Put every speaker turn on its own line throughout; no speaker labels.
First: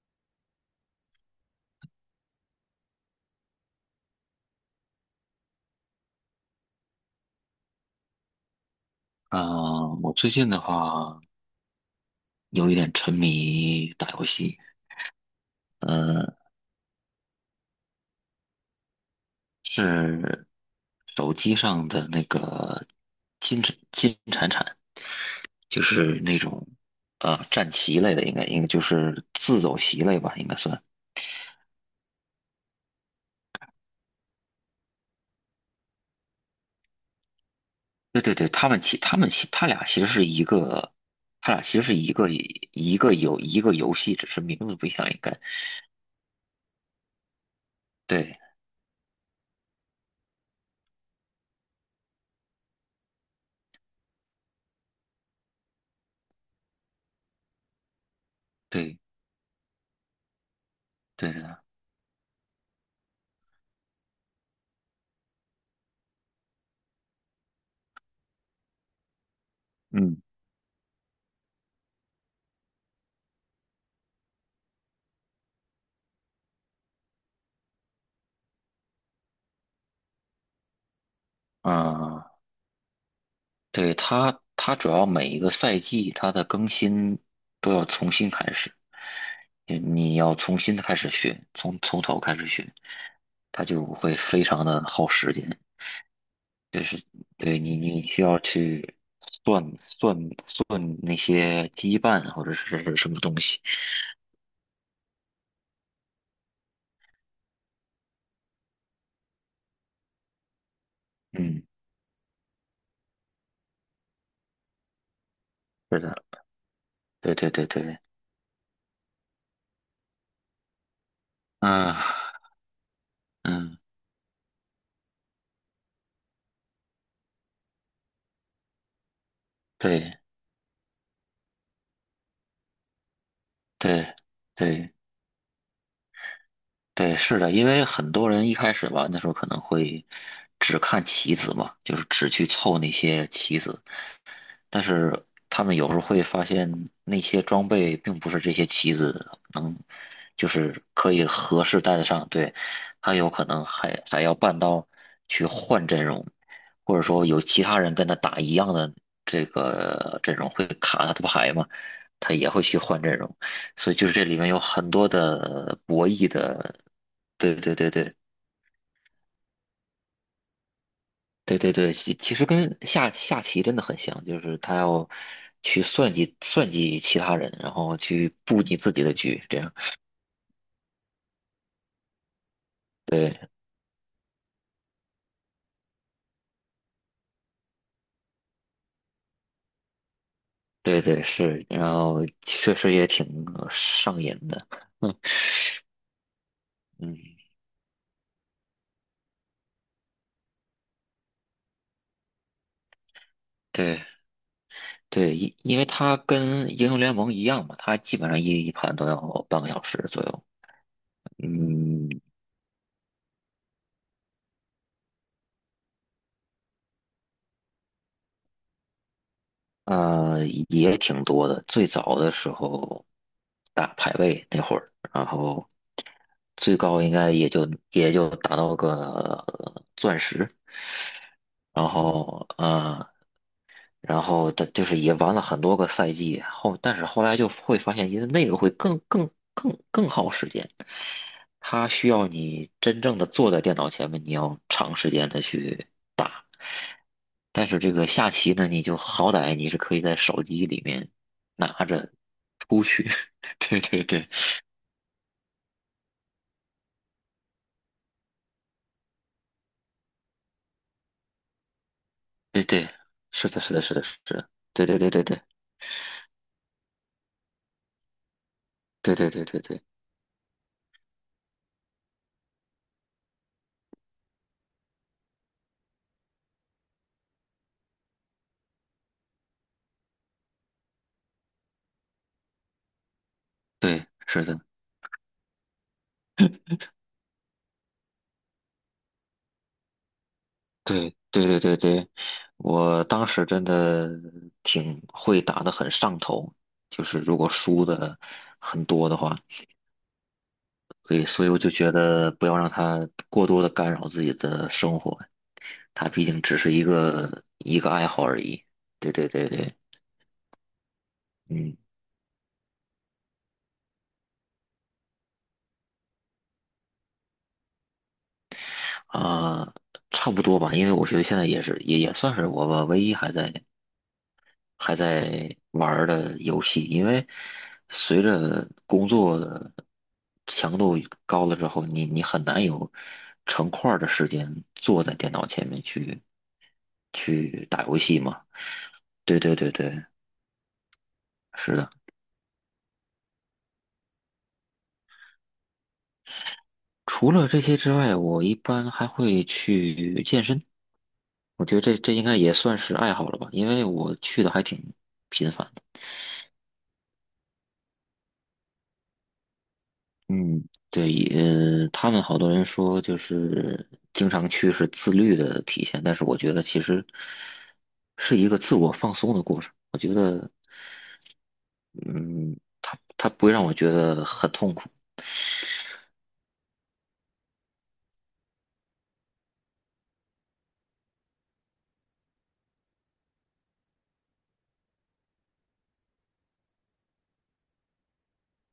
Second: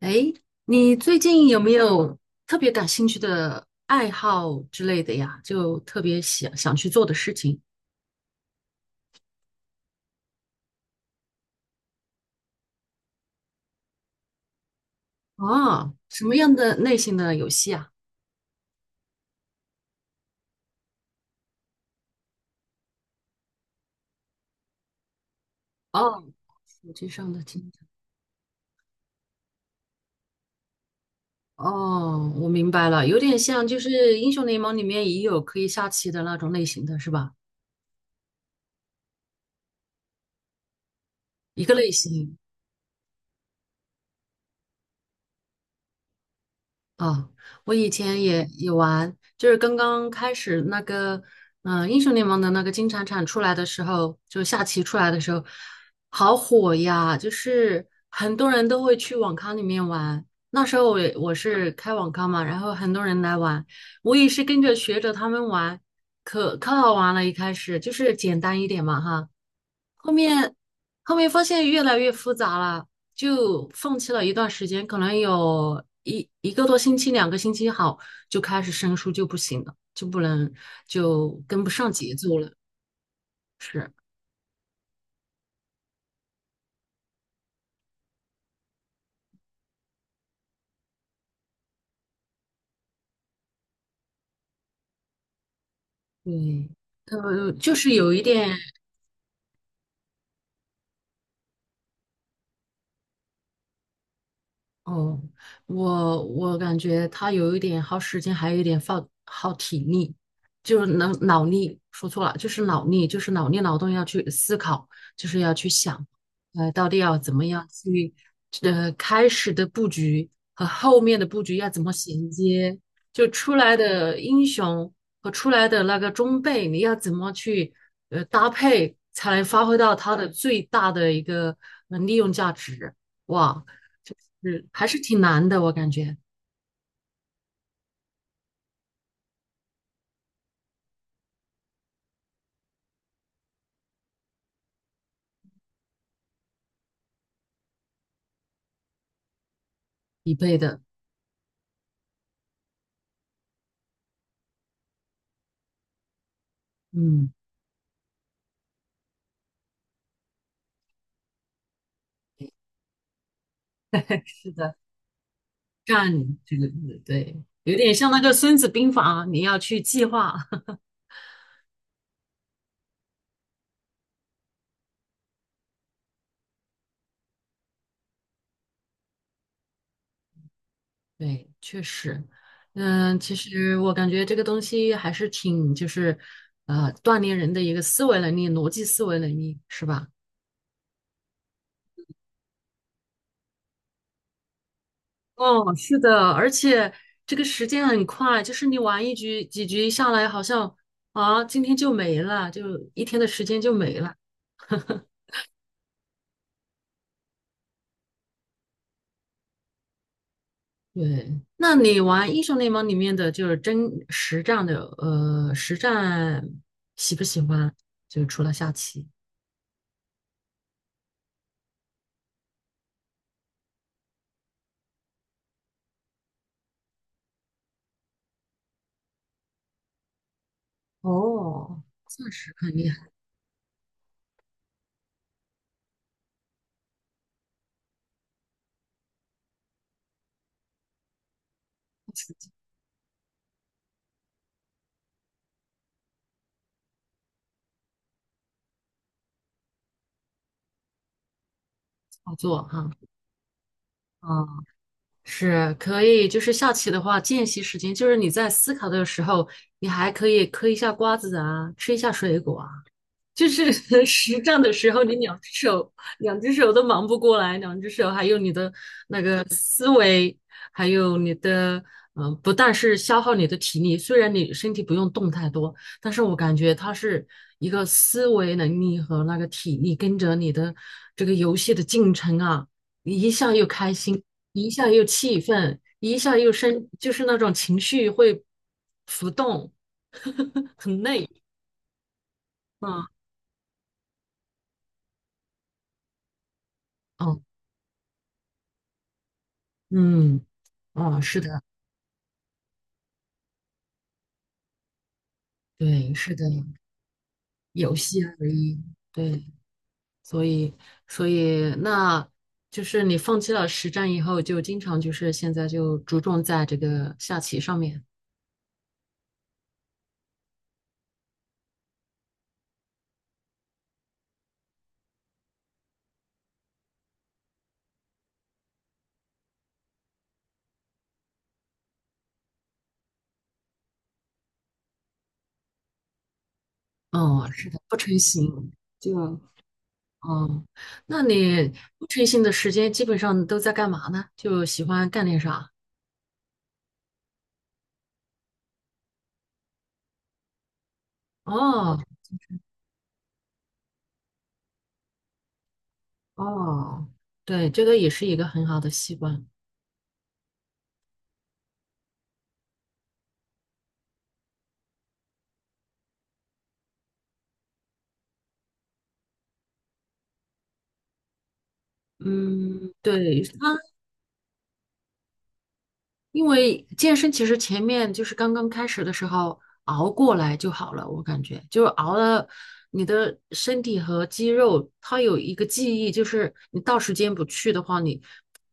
哎，你最近有没有特别感兴趣的爱好之类的呀？就特别想去做的事情
嗯，我最近的话有一点沉迷打游戏。
啊？什
嗯，
么样的类型的游戏啊？
是手机上的那个金铲铲，就是
哦，
那种
手机上的
战
竞技。
棋类的，应该就是自走棋类吧，应该算。
哦，我明白了，有点像就是英雄联盟里面也有可以下棋的那种类型的是吧？
对对对，他俩其实是一个，他俩
一个
其实
类
是一个
型。
一个游戏，只是名字不一样，应该。
哦，我以前
对
也玩，就是刚刚开始那个，英雄联盟的那个金铲铲出来的时候，就下棋出来的时候，好火呀！就是很多人都会
对
去网咖里面玩。那时候我也
对
我
的。
是开网咖嘛，然后很多人来玩，我也是跟着学着他们玩，可好玩了。一开始就是简单一点嘛，哈。后
嗯
面后面发现越来越复杂了，就放弃了一段时间，可能有一个多星期、两个星期好，就开始生疏就不行了，就跟不上节
啊。
奏
呃
了。是，
对，它主要每一个赛季它的更新都要重新开始，就你要重新的开始学，从头开始学，它就会非常的耗时间。
对，
对，
就
你，
是
你
有一
需要
点，
去算算算那些羁绊或者是什么东西。
哦，我感觉他有一点耗时间，还有一点耗体力，就是能脑
嗯，
力，说错了，就是脑力，就是脑力劳动要去思考，就是要去
是
想，
的，
到底要
对
怎么
对对
样
对，
去，开始的布局和后面的布局要怎么
嗯
衔接，就出来
嗯，
的英雄和出来的那个装备，你要怎么去搭配，才能发挥到它
对
的最大的一个利用价值。哇，
对
是还
对
是挺难的，我感觉
对，是的，因为很多人一开始玩的时候可能会只看棋子嘛，就是只去凑那些棋子，但是他们有时候会发现那些装备并不是这些棋子能，
一
就
倍的。
是可以合适带得上。对，他有可能还要办到去换阵容，或者说
嗯，
有其他人跟他打一样的这个阵容会卡他的牌嘛，他也会去换阵容。所以就是这里面
是
有
的，
很多的博
战
弈
这个
的。
字，对，
对对
有
对
点像
对，
那个《孙子兵法》，你要去计划。
对对对，其实跟下棋真的很像，就是他要去算计算计其他人，然后去布你自己的局，这样。
对，确实，嗯，其
对
实我感觉这个东西还是挺，就是锻炼人的一个思维能力、逻辑思维能力，是吧？
对对，是，然后确实也挺上瘾的。嗯
哦，是的，而且
嗯，
这个时间很快，就是你玩一局几局下来，好像啊，今天就没了，就一天的时间就没
对
了。
对，因为它跟英雄联盟一样嘛，它基本上一盘都要半个小时左右。
对，那你
嗯，
玩英雄联盟里面的就是真实战的，实战喜不喜欢？就除了下棋，
也挺多的。最早的时候打排位那会儿，然后最高应该也就打到个钻石。
哦，
然
钻
后
石肯定很
的就是也玩了很多个赛季后，但是后来就会发现，因为那个会更耗时间，它需要你真正的坐在电脑前面，你要长时间的去打。但是这个下棋呢，你就好歹你是可以在手机里面拿着
操作
出
哈。
去。对对对
啊，是可以，就是下棋的话，间隙时间就是你在思考的时候，你还可以嗑一下瓜子啊，吃一下水果
对
啊，
对，
就
是的，
是
是的，是的，是
实
的，
战的
对
时
对
候，
对
你
对
两
对
只手两只手都忙不过来，两只手还有你的
对
那
对
个
对对对
思维，还有你的不但是消耗你的体力，虽然你身体不用动太多，但是我感觉它是一个思维能力和那个体力跟着你的这个游戏的进程啊，你一下又开
对，
心，
是的，
一下又气愤，一下又生，就是那种情绪会浮动，很
对
累，
对对对对，我
嗯。
当时真的挺会打的，很上头，就是如
哦，
果输的很多的话，
嗯，
所
哦，
以
是
所以我
的，
就觉得不要让它过多的干扰自己的生活，它
对，
毕
是
竟
的，
只是一个
游
爱
戏
好而
而
已。
已，
对对
对，
对对。
所以，所以，
嗯
那就是你放弃了实战以后，就经常就是现在就着重在这个下棋上面。
啊，差不多吧，因为我觉得现在也算是我吧唯一还在玩儿的游戏，因为随着工作的强度高了之后，你很难有成块儿的时间坐在电脑前面去
哦，
去
是的，
打
不
游
成
戏嘛。
形，就，
对对对对，
哦，那你
是的。
不成形的时间基本上都在干嘛呢？就喜欢干点啥？
除了这些之外，我一般还会去健身。我觉得这
哦，
这应该也算是爱好了吧，因为我去的还挺频繁。
哦，对，这个也是一个很好的习惯。
嗯，对，他们好多人说就是经常去是自律的体现，但是我觉得其实是一个自我放松的过程。我觉得，嗯，
嗯，
他
对，
不会让我
他。
觉得很痛苦。
因为健身其实前面就是刚刚开始的时候熬过来就好了，我感觉就是熬了，你的身体和肌肉它有一个记忆，就是你到时间不去的话，你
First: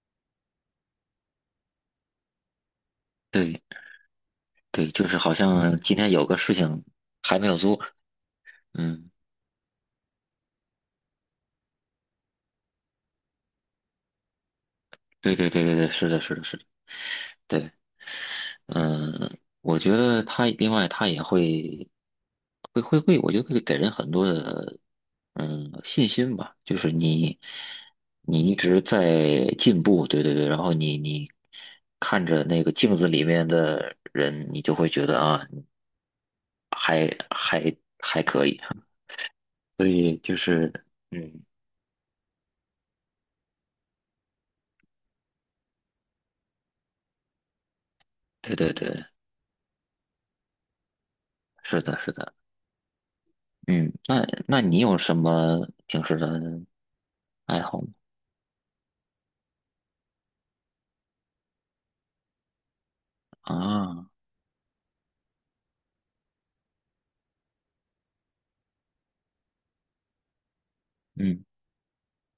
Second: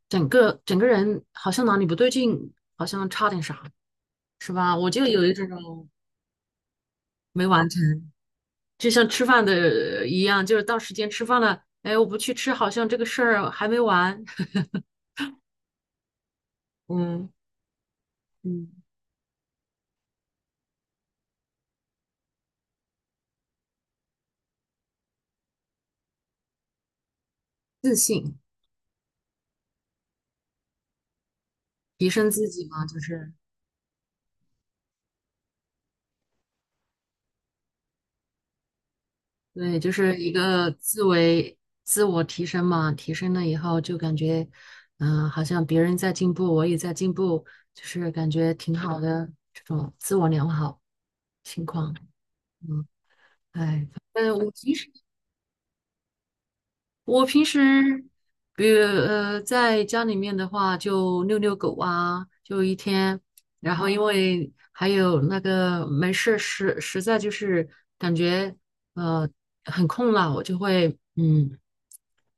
整个人好像哪里不对劲，好像差点
对
啥，是吧？
对，
我就
就是
有一
好
这
像
种
今天有个事情还
没
没有
完成，
做。
就像
嗯，
吃饭的一样，就是到时间吃饭了，哎，我不去吃，好像这个事儿还没完。
对对对对对，是的，是的，是的，
嗯，
对。
嗯，
嗯，我觉得他另外他也会，我觉得会给人很多的信心吧，就是你
自信，
你一直在进步。对对对，然后你
提
看
升
着
自
那
己
个
嘛，
镜
就
子里
是。
面的人，你就会觉得啊。还还
对，
所
就是
以
一
就
个
是
自为自我提升嘛，提升了以后就感觉，好像别人在进步，我也在进步，就是感觉
对对
挺
对，
好的这种自我良好情
是
况。
的，是的，
嗯，哎，
嗯，
反
那
正我
那
平
你
时
有什么平时的
我平时，
爱好吗？
比如在家里面的话，就遛遛狗啊，就一天，然后因
啊，
为还有那个没事实实在就是感觉呃很空了，我就会
嗯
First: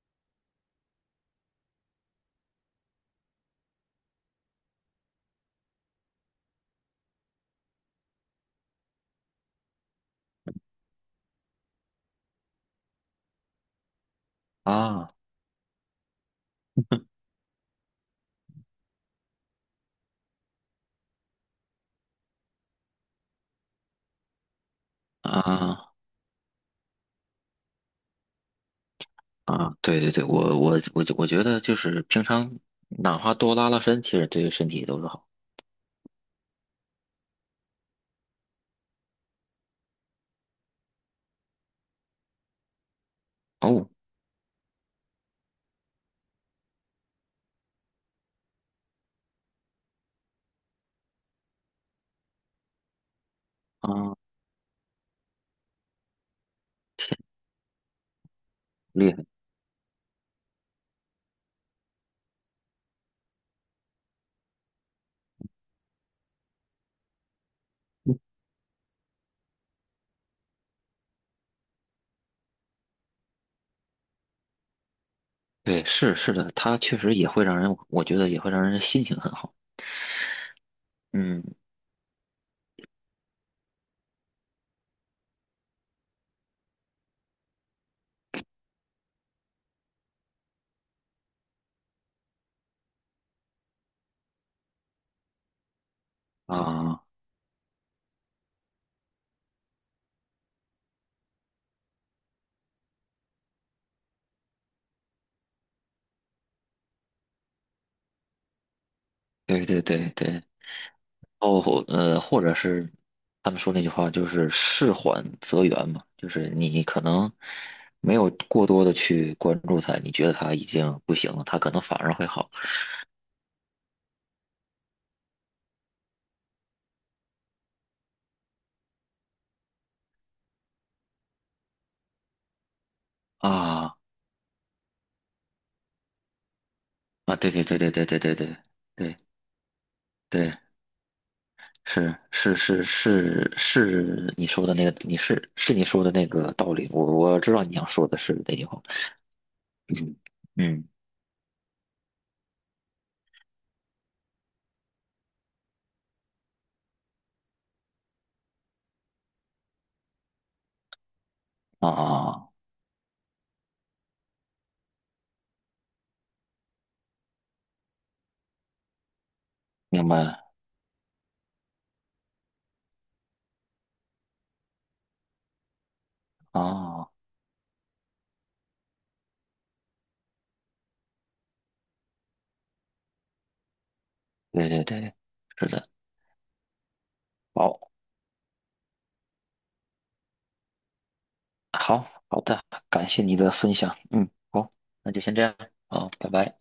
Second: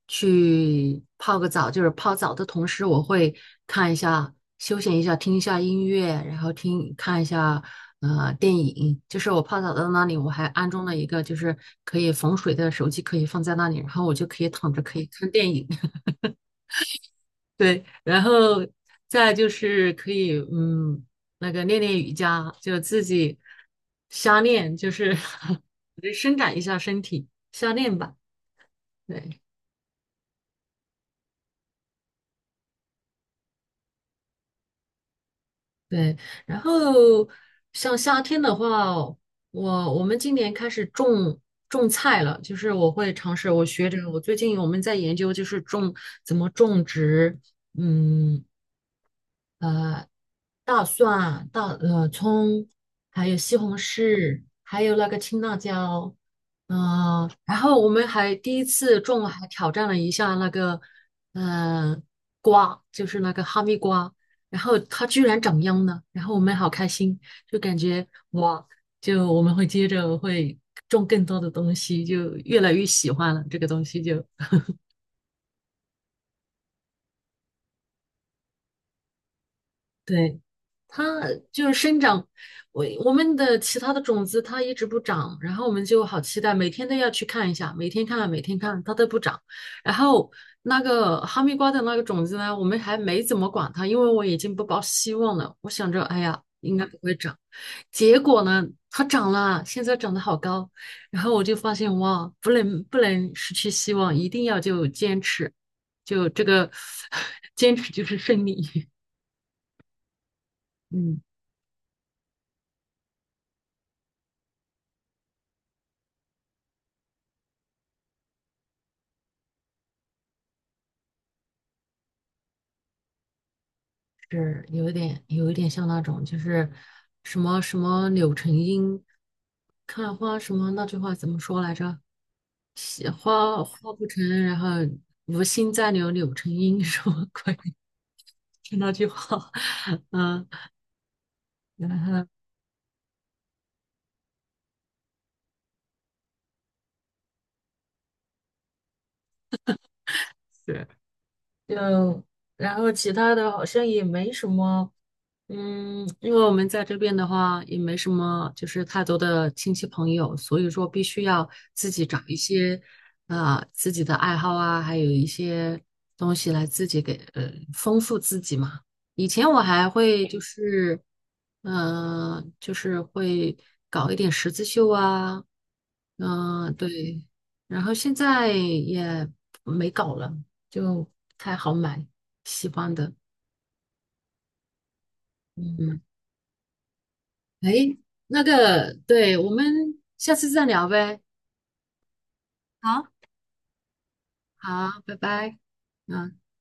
去泡个澡，就是泡澡的同时，我会看一下休闲一下，听一下音乐，然后听看一下电影。就是我泡澡的那里，我还安装了一个就是可以防水的手机，可以放在那里，然后我就可以躺着可以
啊
看电影。对，然后再就是可以，嗯，那个练练瑜伽，就自己瞎练，就是
啊。
就伸展一下身体，瞎练吧。对
啊，对对对，我觉得就是平常哪怕多拉拉伸，其实对身体都是好。
对，然后像夏天的话，我们今年开始种菜了，就是我会尝试，我学
哦，
着，我最近我们在研究，就是种怎么种植，嗯，大蒜、大葱，还有西红
啊，
柿，还有那个青辣椒，
天，
然后我们还第一次
厉害！
种，还挑战了一下那个，呃，瓜，就是那个哈密瓜，然后它居然长秧了，然后我们好开心，就感觉
嗯，
哇，就我们会接着会种更多的东西，就越来越喜欢了这个东西就。
对，是的，它确实也会让人，我觉得也会让人心情很好。
对，它
嗯
就是生长，我们的其他的种子它一直不长，然后我们就好期待，每天都要去看一下，每天看，每天看，它都不长。然后那个哈密瓜的那个种子呢，我们还没怎么管它，因为我已经不抱希望了。我想着，哎呀，应该不
啊，
会长。结果呢，它长了，现在长得好高。然后我就发现，哇，不能失去希望，一定要就坚持，就这个 坚持就是胜利。
对对对对，
嗯。
哦,或者是他们说那句话就是"事缓则圆"嘛，就是你可能没有过多的去关注它，你觉得他已经不行了，他可能反而会好
是有一点像那种，就是什么什么柳成荫看花什么那句话怎么说来着？喜花花
啊
不成，然后无心再留柳成荫 什么
啊！对
鬼？
对对对对对对对
就那句
对。
话，嗯，
对，
然
是
后。
是是是是，你说的那个，你是是你说的那个道理，我知道你想说的是那句话。嗯嗯
就然后其他的好像也没什么，嗯，因为我们在这边的话也没什么，就是太多的亲戚朋友，所以说必须要
啊，
自己找一
啊
些，自己的爱好啊，还有一些东西来自己给丰富自己嘛。以前我还
明白
会就
了
是，就是会搞一点十字绣啊，
啊，
对，然后现在也没搞了。就不太好买喜欢的。
对对对，是
嗯，
的，
嗯，
好，
诶，那个，对，我们下次再聊呗。
好好的，感
好。
谢你的分享，嗯，好，
好，
那
拜
就先这样，
拜。
好，拜
嗯。
拜。